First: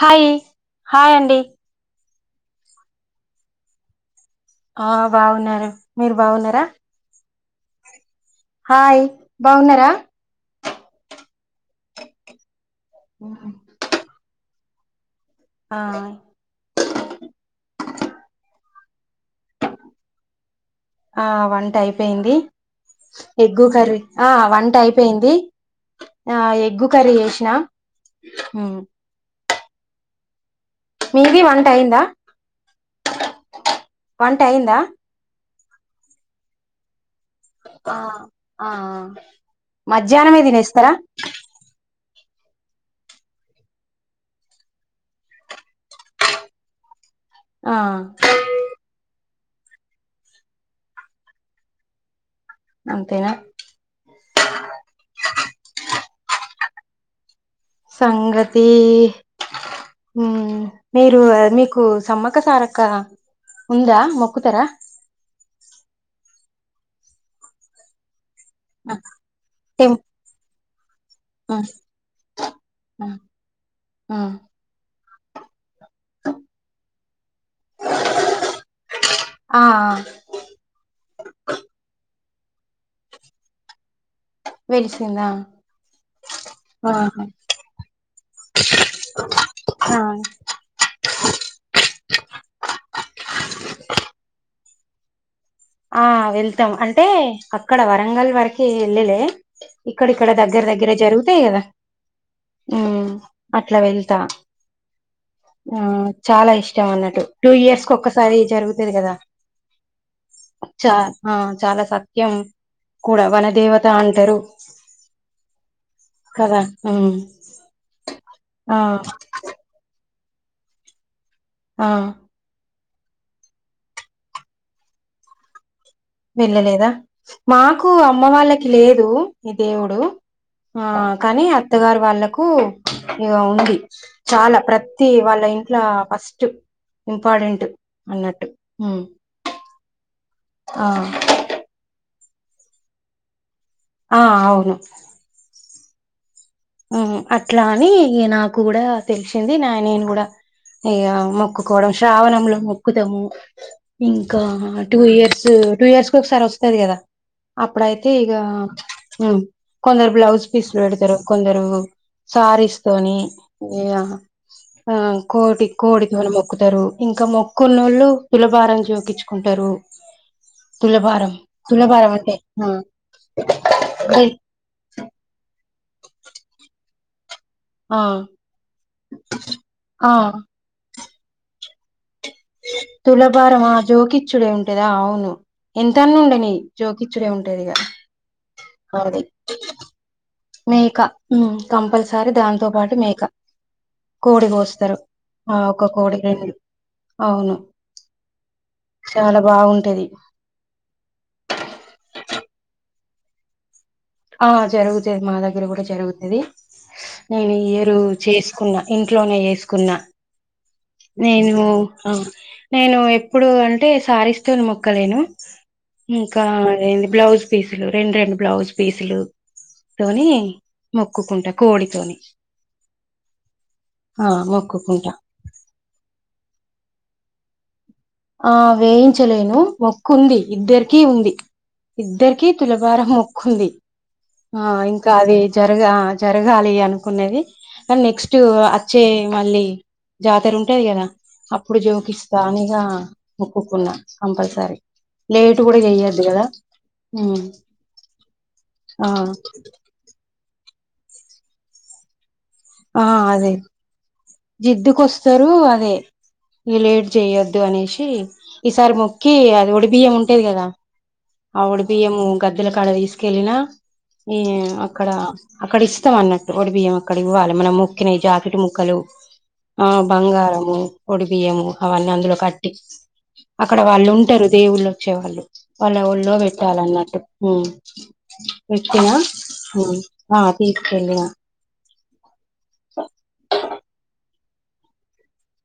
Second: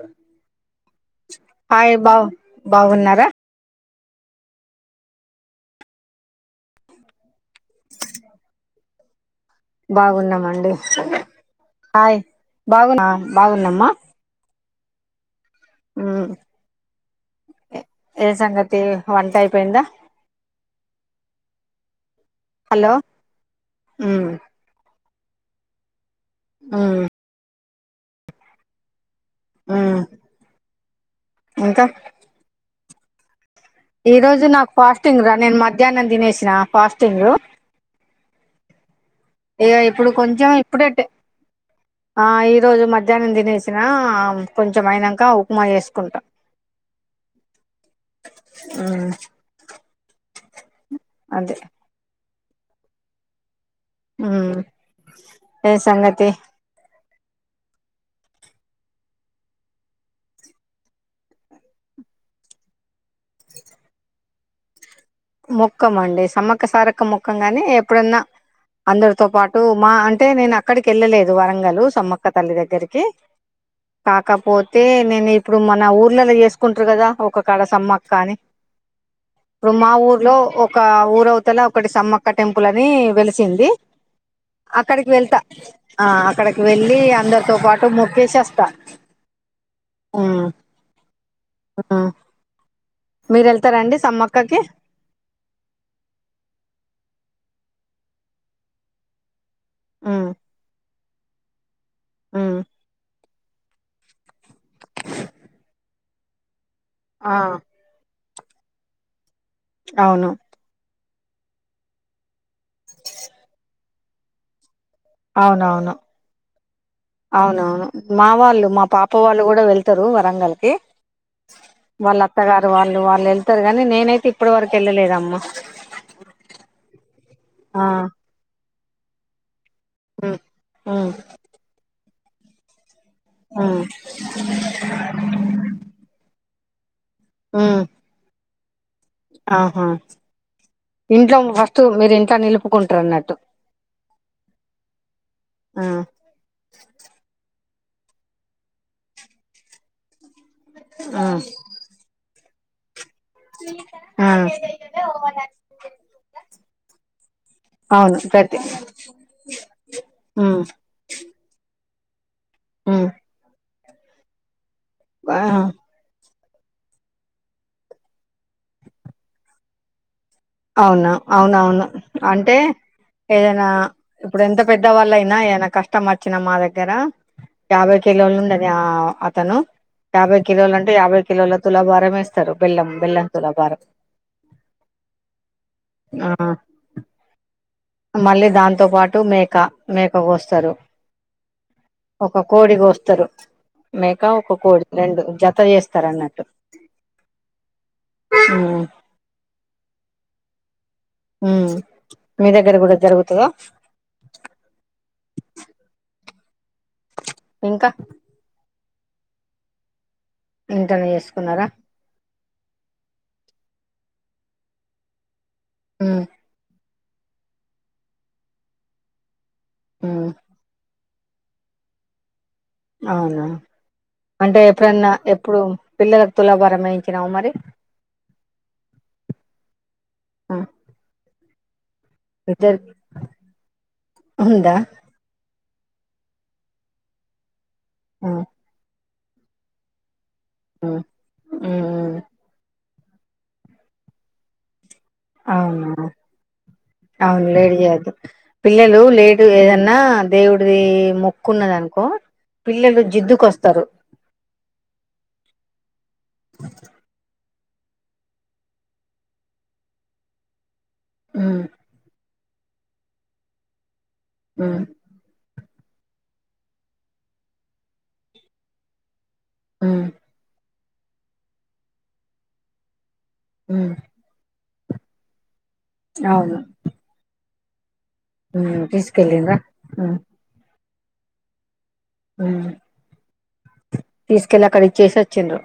Hi hi అండి hi బాగు బాగున్నారా ఆ బాగున్నారు మీరు బాగున్నారా హాయ్ బాగున్నారా బాగున్నామండి సే హాయ్ బాగు బాగుందమ్మా ఆ ఏ సంగతి వంట అయిపోయిందా ఆ వంట అయిపోయింది హలో ఎగ్గు కర్రీ ఉమ్ ఆ వంట అయిపో పెయింది ఆ ఎగ్గు ఉమ్ కర్రీ చేసినా మ్మ్ మ్మ్ మీది వంట అయిందా ఈ వంట రోజు నాకు అయిందా ఫాస్టింగ్ రా నేను మధ్యాహ్నం తినేసిన ఫాస్టింగ్ ఆ ఆ ఇగ ఇప్పుడు మధ్యాహ్నమే కొంచెం ఇప్పుడే తినేస్తారా టే ఆ ఈ రోజు మధ్యాహ్నం తినేసిన కొంచెం అయినాంక ఉప్మా చేసుకుంటా ఆ ఉమ్ అదే అంతేనా ఊ ఏ సంగతి సంగతి మీ మీరు మీకు సమ్మక్క సారక్క ఉందా మొక్కుతార ముక్కం అండి సమ్మక్క సారక్క ముక్కం గాని ఎప్పుడన్నా ఆ, అందరితో పాటు మా టెం అంటే నేను అ వెళ్ళలేదు ఆ వరంగలు సమ్మక్క తల్లి దగ్గరికి ఆ ఆ కాకపోతే నేను ఇప్పుడు మన ఊర్లలో చేసుకుంటరు కదా ఒక కాడ సమ్మక్క అని ఆ, ఇప్పు మా ఊరు లో ఒక ఊరవతల ఒకటి సమ్మక్ క్క టెంపుల్ అని వెలిసింది అక్కడికి వెలిసిందా వెళ్తా ఆ అక్కడికి వెళ్ళి ఆహా అందరితో పాటు మొక్కేసి వస్తా ఆ ఆ మీరు వెళ్తారా అండి సమ్మక్క కి ఆ వెళ్తాం అంటే అక్కడ వరంగల్ వరకి ఎల్లేలే ఉమ్ ఇక్కడిక్కడ దగ్గర దగ్గర జరుగుతాయి కదా ఉమ్ మ్ అట్లా వెళ్తా ఆ చాలా ఇష్ టం అన్నటు ఆ టూ ఇయర్స్ కు ఒక్కస్ సారి జరుగుతది కదా అవును చా ఆ చాలా సత్యం కూడ వాళ్ల దేవత్ త అంటరు అవునవును ఉమ్ అవునవును మా వాళ్ళు ఆ మా పాప వాళ్ళు కూడా వెళ్తరు వా బంగల్కి ఆ వాళ్ళ అత్తగా వాళ్ళు వాళ్ళు వెళ్తరు గాని నేనైతే ఇప్పటి వరకు వెళ్ళలేదమ్మ వెళ్ళలేదా మాకు అమ్మ వాళ్ళ లేదు ఈ దేవుడు ఉమ్ ఆ ఉమ్ కాని అత్తగారు వాళ్ళక్ పు ఇగ ఉంది ఉమ్ చాలా ప్రతి వాళ్ళ ఇంట్లో ఫస్ట్ ఇంపార్టెంట్ ఉమ్, అన్నట్టు హ్మ్ ఆహా ఇంట్లోను వస్తు మీరిన్ అంత నిలుపుకుంటున్నట్టు ఆ అవును ఆ ఉహు ఆ ఇట్లా అని నాకు కూడా తెలిసింది నా నేను కూడా ఇగ మొక్కుకోవడం శ్రావణంలో మొక్కుదము ఆ ఆ ఇంకా టూ ఇయర్స్ టూ ఇయర్స్ కు ఒకసారి వస్తు ఉంటాది కదా అప్పుడు అయితే అవును ఈగ ప్రతి కొందరు బ్లౌజ్ ఉమ్ పీస్లు పెడతారు ఓ సారీస్ ఉమ్ కొని ఏయా ఆ ఆ కోటి కోడి గొనుము మెక్కుతారు ఇంకా మొక్కు నోళ్ళు తులభారం చేపిచ్చుకుంటారు అవునా అవునవును అంటే ఆ ఏదనా ఇప్పుడు ఎంత పెద్దవాళ్ళు అయినా ఏదైనా కష్ట కష్టం వచ్చినా మా దగ్గర యాభై ఆ కిలోలు ఉండది ఆ అతను ఆ యాభై కిలోలు అంటే యాభై కిలోల తులాభారం ఎస్ తులభారమా జోకిచ్చుడే ఉంటదా అవును ఎంత అన్న ఆ ఉండని జోకిచ్చుడే ఉంటది ఇగ మళ్ళీ దాంతో పాటు అది మేక మేక కోస్త్ మేక ఉ కంపల్సరీ దాంతో కోడి పాటు మేక కోస్తారు మేక కోడి ఒక కోస్తారు రెండు జత ఆ ఒక చేస్తారు కోడి అన్నట్టు రెండు అవును ఉమ్ చాలా బాగుంటది ఉ మీ దగ్గర కూడా జరుగుతదా ఆ జరుగుతాది మా దగ్గర కూడా జరుగుతాది నిను ఈ ఇంకా ఇయర్ చేసుకున్నా ఇంట్లోనే చేసుకున్నా ఇంట్లోనే నేను చేసుకున్నారా నేను ఎప్పుడు అంటే సారీస్ లు మొక్కలేను ఉమ్ ఇంకా అదే బ్లౌజ్ పీసులు రెండు రెండు బ్లౌజ్ పీసులు కొని ఉమ్ మొక్కుకుంటా కోడితోని అవునా ఆ అంటే ఎప్పుడన్నా మొక్కుకుంటా ఎప్పుడు పిల్లలకు తులాభర వేయించినావు మరి ఆ వేయించలేను మొక్కుంది ఆ ఇద్దరిక ఉంది ఇద్దరిక ఇద్దరికి తులభారం మొక్కుంది ఆ ఉందా ఇంకా అది జరగా జరగాలి అనుకునేది ఆ నెక్స్ట్ చే మళ్ళీ జాతర ఉంటేది ఆ కదా అప్పుడు ఉమ్ జోకిస్తా అనిగా మొక్కుకున్నా కంపల్సరి అవునా ఉమ్ అవును లేట్ చేయద్దు పిల్లలు ఆ లేటు ఏదన్నా దేవుడిది మొక్కున్నదనుకో పిల్లలు ఆ అదే జిద్దుకొస్తారు జిద్దుకొస్తారు అదే ఈ లేట్ చెయొద్ దు అనేసి ఈసారి మొక్కి అది ఒడి బియ్యం ఉంటేది కదా ఉమ్, ఆ ఒడిబియ్యము గద్దెల కాడ తీసుకెళ్ళిన ఈ ఉమ్, అక్కడ అక్కడ ఇస్తాం అన్నట్టు ఒడి బియ్యం అక్కడ ఇవ్వాలి మనం మొక్కిన ఈ జాకెట్ ముక్కలు ఆ ఉమ్, బంగారము ఒడి బియ్యము అవన్నీ అందులో కట్టి అక్కడ ఉమ్, వాళ్ళు ఉంటారు దేవుళ్ళు వచ్చేవాళ్ళు వాళ్ళ ఒళ్ళో అవును పెట్టాలన్నట్టు హ ఉమ్, పెక్టినా తీసుకెళ్ళిండ్రా ఉమ్, లి అ తీసుకెళ్ళి, అక్కడ ఇచ్చేసి వచ్చిండ్రు.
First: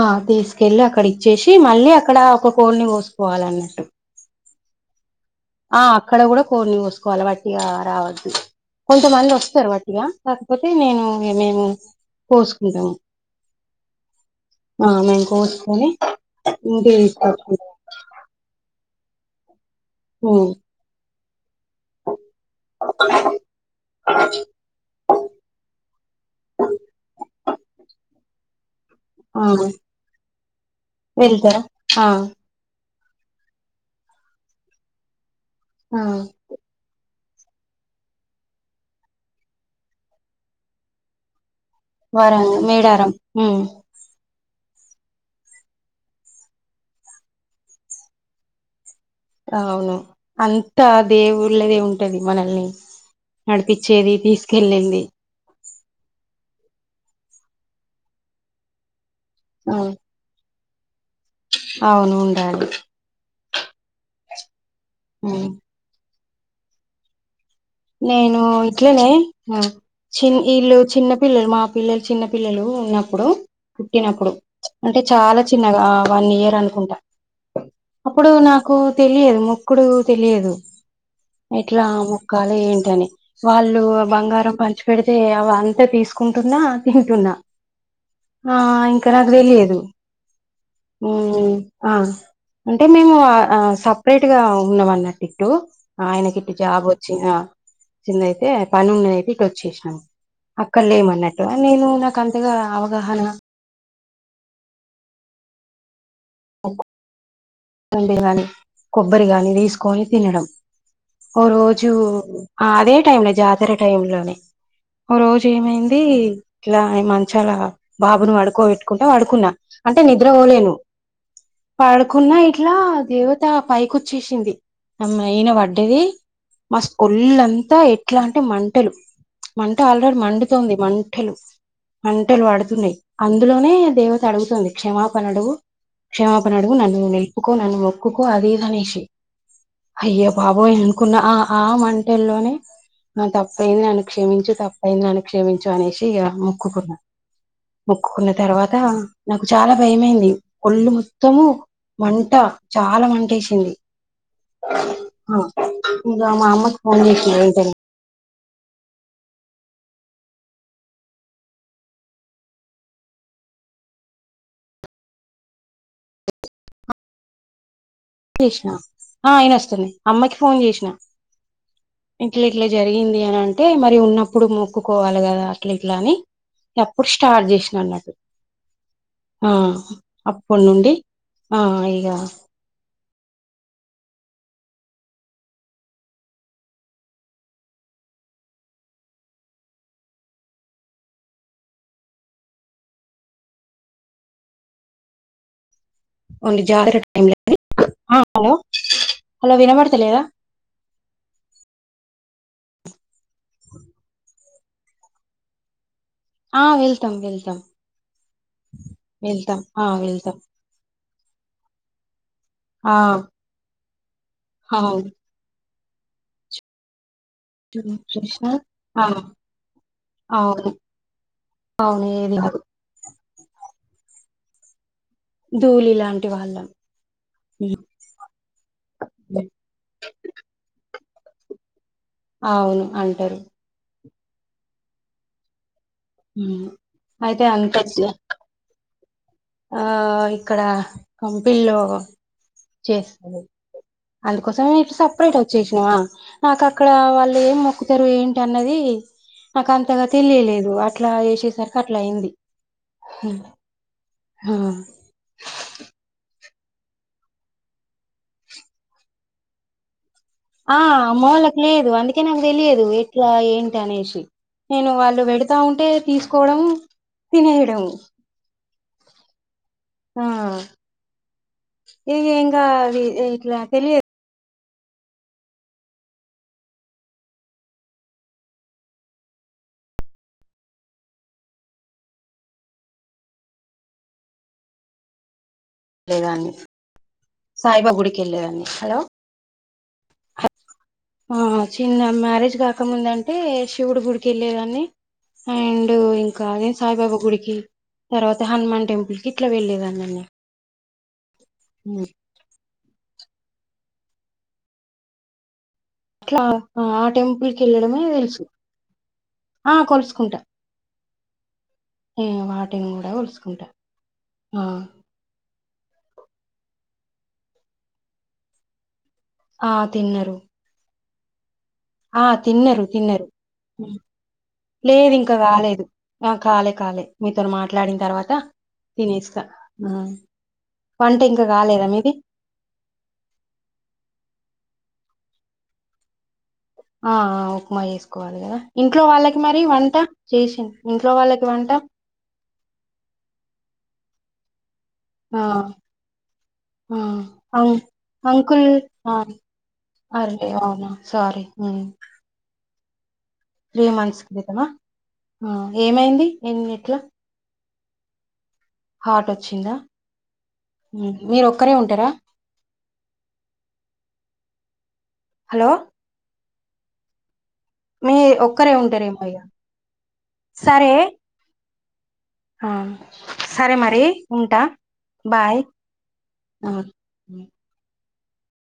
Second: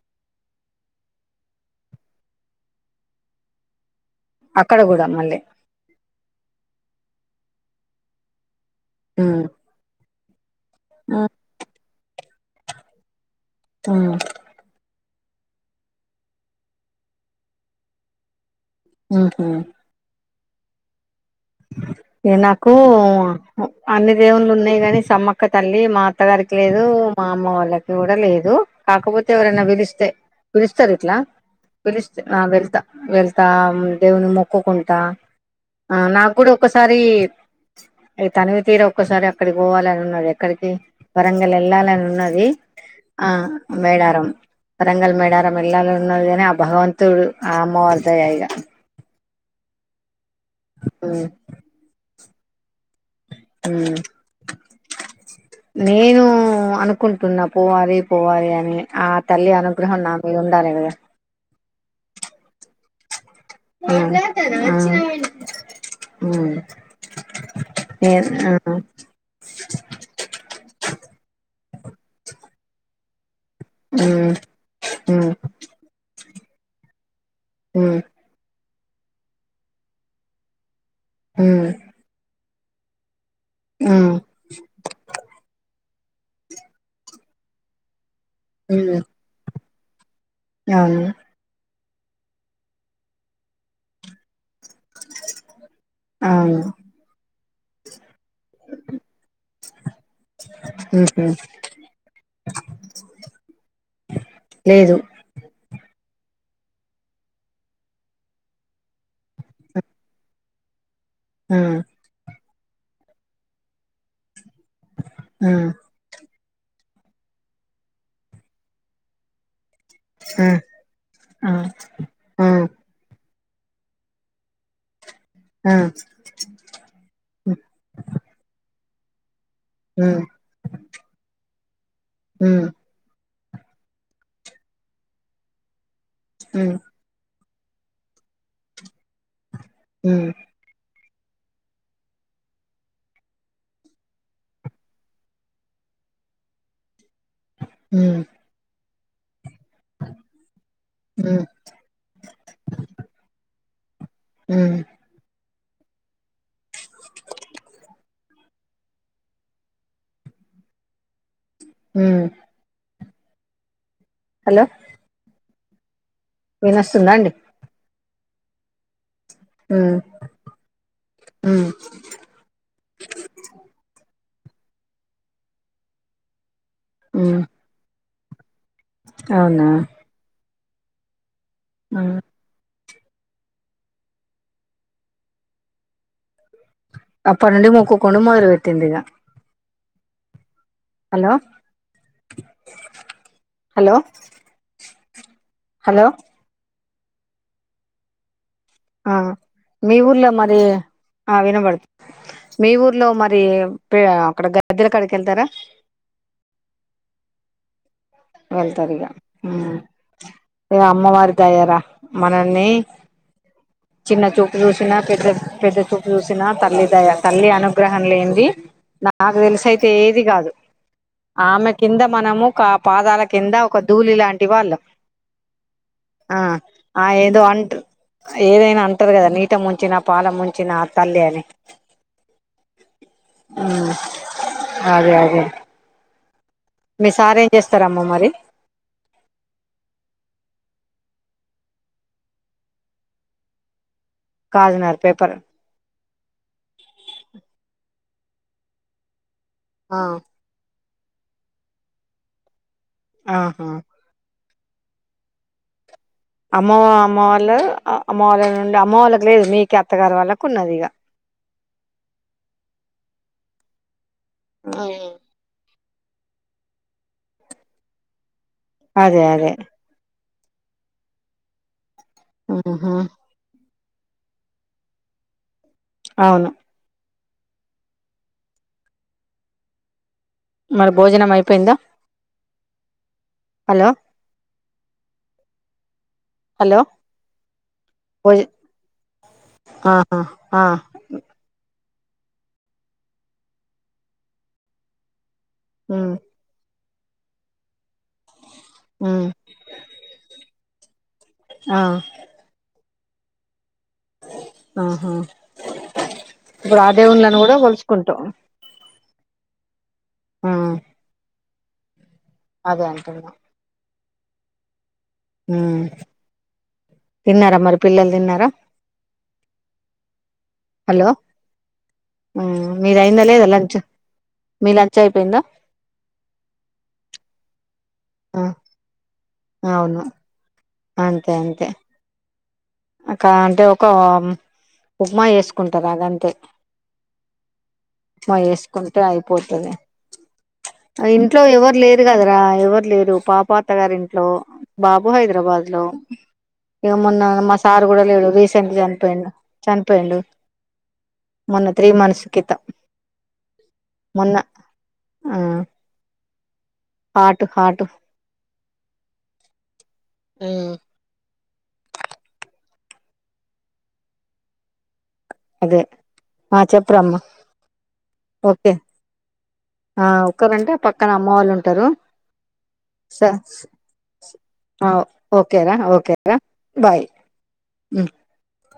ఆ తీసుకెళ్ళి అక్కడ ఇచ్చేసి, మళ్ళీ అక్కడ ఒక కోడ్ని కోసుకోవాలన్నట్టు. అక్కడ గూడ మళ్ళీ. ఆ అక్కడ కూడ కోడ్ని కోసుకోవాలె, వట్టిగా రావద్దు. కొంతమంది ఉమ్, ఒస్తరు వట్టిగా. పోతే, నేను ఉమ్, ఇగ మేము కోస్కుంటము. ఆ ఆ మేం కోస్కొని, ఇంటికి తీస్కచ్చుకుంటం. ఆహా! హ్మ్ ఇగ నాకు అ అన్ని దేవుళ్లు ఉన్నయి గని సమ్మక్క తల్లి మా అత్తగారికి లేదు. మా అమ్మ వాళ్ళకి కూడ లేదు. కాకపోతే ఆ ఎవరనా పిలిస్తే, పిలుస్తరు ఇట్లా. పిలుస్తే ఆ వెళ్తా. వెళ్తా, మ్ దేవున్ని మొక్కుకుంటా. ఆ నాకు కూడా ఒకసారి ఇగ తనివి తీర ఒక్కసారి అక్కడికి పోవాలనున్నది, ఎక్కడికీ వరంగ్ వెల్ ఏళ్లనున్నది, వరంగ మేడారం ఆ ఉమ్ మేడారం. వరంగల్, మేడారం ఎల్లాలనున్నది గని, ఆ భగవంతుడు, ఆ అమ్మవార్దయ ఇగ. అవును. అంతా, ఉమ్ దేవుళ్ళదే ఉంటది. మనల్ని నడిపిచ్చేది, తీస్కేళ్ళింది. నేనూ అనుకుంటున్న పోవాలి, పోవాలి అని ఆ తల్లి ఆ అనుగ్రహం నామీద ఉన్ దానిమీద అవును ఉండాలి. అ ఆ హ్మ్ ఉమ్ నేను ఇట్లనే, చిన్ వీల్లు చిన్న పిల్లలు, మా పిల్లలు చిన్న పిల్లలు ఉన్నప్ ప్పుడు పుట్టినప్పుడు అంటే చాల చిన్నగా, ఆ వన్ ఇయర్. దన్కుంట. అప్పుడు నాక్ కో తెలియదు, మొక్కుడూ తెలియదు. ఎట్లా మొక్ క్కాలె ఏంటని? వాళ్ళు బంగారం పంచి పెడితే, అవంతా తీస్ కుంటున్నా తింటున్నా ఆ ఇంకా నాకు తెలియదు అవును మ్మ్ ఆ అంటే మేము అ సప్ పేట్ గా ఉన్నాం అన్నట్ ఇట్టు ఆయనకి ఇట్టు అవును జాబ్ చిన చిందయితే పను నేనయితే ఇటు వచ్చసినా చేసినాను అక్కడ ఉహు లేమన్నట్టు నేను నాకు అంతగా అవగాహన లేదు [unintelligible] కొబ్బరి గాని తీసుకొని తినడం ఒక ఆ రోజు ఆ అదే టైమ్ లో జాతర టైమ్లోనే ఓ రోజు ఆ ఏమైంది ఇట్లా అయి మంచాలా బాబును పడుకోబెట్టుకుంటా పడుకున్నా అంటే నిద్ర ఆ పోలేను ఆ పడుకున్నా ఇట్లా ఆ అది దేవత ఆ పైకి వచ్చేసింది ఆమేయన ఆ పడ్డది మస్త్ ఉమ్ ఒళ్ళంత ఎట్లా అంటే మంటలు మంట ఆల్రెడీ మండుతోంది మంటలు మంటలు ఉమ్ పడుతున్నాయి అందులోనే దేవత అడుగుతుంది క్షమాపణ అడుగు క్షమాపణ అడుగు ఉమ్ నన్నునే మొక్కు నువ్వు మొక్కుకో అదే మనిషి అయ్య ఉమ్ బాబోయ్ కున్న ఆ ఆ మంటల్లోనే తప్పైంది నన్ను క్షేమించు తప్పయింది నను క్షమించు అనేసి అ మొక్కుకున్నా ఉమ్ మొక్కుకున్న తర్వాత నాకు చాలా భయమైంది ఒళ్ళు ఉమ్ మొత్తము మంట చాలా మంటేసింది ఉమ్ అ ఇగ మా అమ్మ కి ఫోన్ చేసిన వెంటనే హ్మ్ హలో వినస్తుందా అండి తీసినా ఆ ఇనోస్తుంది ఉమ్ అమ్మకి ఫోన్ చేసిన ఉమ్ ఇట్ల్ ఇట్లే జరిగింది అని అంటే మరి ఉన్న ప్పుడు మొక్కుకోవాలి కదా అట్ల ఇట్లా అని అప్పుడు ఉమ్ స్టార్ట్ చేసిన అన్నట్టు అవునా ఆ ప్పుడు నుండి ఆ ఉమ్ ఇగా అప్పటి నుండి మొక్కుకునుడు మొదలు వెట్టిన్రూ ఇంగ హలో హలో హలో ఓళ్ళు జారట్ [unintelligible] ఆ మీ ఊర్లో మరి ఆ వినబడుతున్ మీ ఊర్లో మర్ రి పే అక్కడ గ భద్రకాళి కెళ్తారా ఆహ్ వెళ్తాం వెళ్తాం వెళ్తారు ఇగ వెళ్తాం ఉమ్ ఆ వెళ్తాం ఇగ అమ్మవారి దయరా మనల్ని ఆ చిన్న చూపు చూసిన అవును పెద్దది పెద్దది చూపు చూసిన తల్లి దయ తల్లి అనుగ్రహం కృష్ణ లేంది ఆ నాకు తెలిసైతే ఏది కాదు అవును ఆమె కింద అవును ఏది మనము కాదు కాప్ పాదాల కింద ఒక ధూళి లాంటి వాళ్ళం ధూళి లాంటి ఆ వాళ్ళం ఆ ఏదో అంటర్ ఉమ్. ఏదైనా అంటరు కదా నీట ముంచినా పాల ముంచినా తల్లి అని అవును అంటరు అదే అదే ఉమ్. మీ సార్ అయితే ఏం అంత చేస్తారమ్మ చ- మరీ ఆ ఇక్కడ కంపిన్లో చేస్తారు అందుకోసమే ఇటు కాజునార్ పేపర్ సపరేట్ వచ్చేసినవా నాకు అక్కడ వాళ్ళు ఏం మొక్కు తరు ఏంటి అన్నది నాకు అంతగా తెలియలేదు వాట్ ఇట్లా చేసేసరికి అట్ల అయింది ఆహా ఆహ్ ఆమ్మో అమ్మ వాళ్ళ అమ్మ వాళ్ళ నుండి అమ్మ వాళ్ళకు లేదు మీకే అత్తగారి వాళ్ళక్ ఆ అమ్మ వాళ్ళకి లేదు అందుకే నాకు తెలియదు ఎట్ ఇంకా ఏంటి అనేషి నేను వాళ్ళు వెడతా ఉంటే తీసుకోవడం తినేయడం అదే అదే ఆ ఇగ ఎంగ ఆహా ఆది ఇట్లా తెలియదు అవును మరి భోజనం అయిపోయిందా హలో ఏ దాన్ని హలో సాయిబా గుడికి భోజ వెళ్ళేదాన్ని హలో ఆ ఆద్ చిన్న మ్యారేజ్ గాకముందంటే శివుడు గుడికి వెళ్లే దాన్ని అండ్ ఉమ్ ఇంకా అదే సాయిబాబా గుడికి తర్వాత హనుమాన్ టెంపుల్ ఉమ్ కి ఇట్లా వెళ్లేదాన్ని అన్ని ఆ ఆహా అట్లా ఇప్పుడు ఆ దేవుళ్ళని టెంపుల్ కూడా కి వెళ్ళడమే కొలుచుకుంటాం తెలుసు ఆ కోలుసుకుంటా ఉమ్ నే అదే వాటిని గూడ అంటున్నా కోలుసుకుంటారు ఆ హ్మ్ తిన్నారా మరి పిల్లలు తిన్నారా ఆ తిన్నరు హలో ఆ ఉమ్ తిన్నారు మీది అయిందా తిన్నారు లేదా లంచ్ మీ లంచ్ లేదు ఇంకా అయిపోయిందా కాలేదు ఆ కాలే కాలే మీతోని మాట్ మాట్లాడిన్ తర్వాత ఆ తినేస్తా ఆ! అవును వంట ఇంకా గలేదా మీది అక్క అంటే ఒక ఉప్మా వేసుకుంటారు అదంతే ఆ ఉప్మా ఉప్మా చేసుకోవాలి గదా చేసుకుంటే ఇంట్లో వాళ్ళకి మరి అయిపోతది వంట చేసిం ఇంట్లో వాళ్ళకి వంట అత్తగారింట్లో బాబు ఆ హైదరాబాద్ లో ఇగ ఆ మొన్న మస్ అం సార్ గూడ లేడు అంకుల్ రీసెంట్ ఆ చనిపోయిండు చనిపోయిండు అర్రే అవునా మొన్న త్రీ మంత్స్ కిత త్రీ మంత్స్ క్రితమా ఏమైంది హాట్ హాట్ హార్ట్ వచ్చిందా మీరు ఒక ఒకరే ఉంటారా హలో అదే ఆ చెప్ప్రమ్మ మీ ఓకే ఒక్కరే ఉంటారేమో ఇగ. ఆ ఒకరంటే సరే పక్కన అమ్మ వాళ్ళు ఉంటారు ఆ! సరే మరి ఉంటా. బాయ్. ఓకేరా ఓకేరా ఆ! బాయ్ హ్మ్. ఆ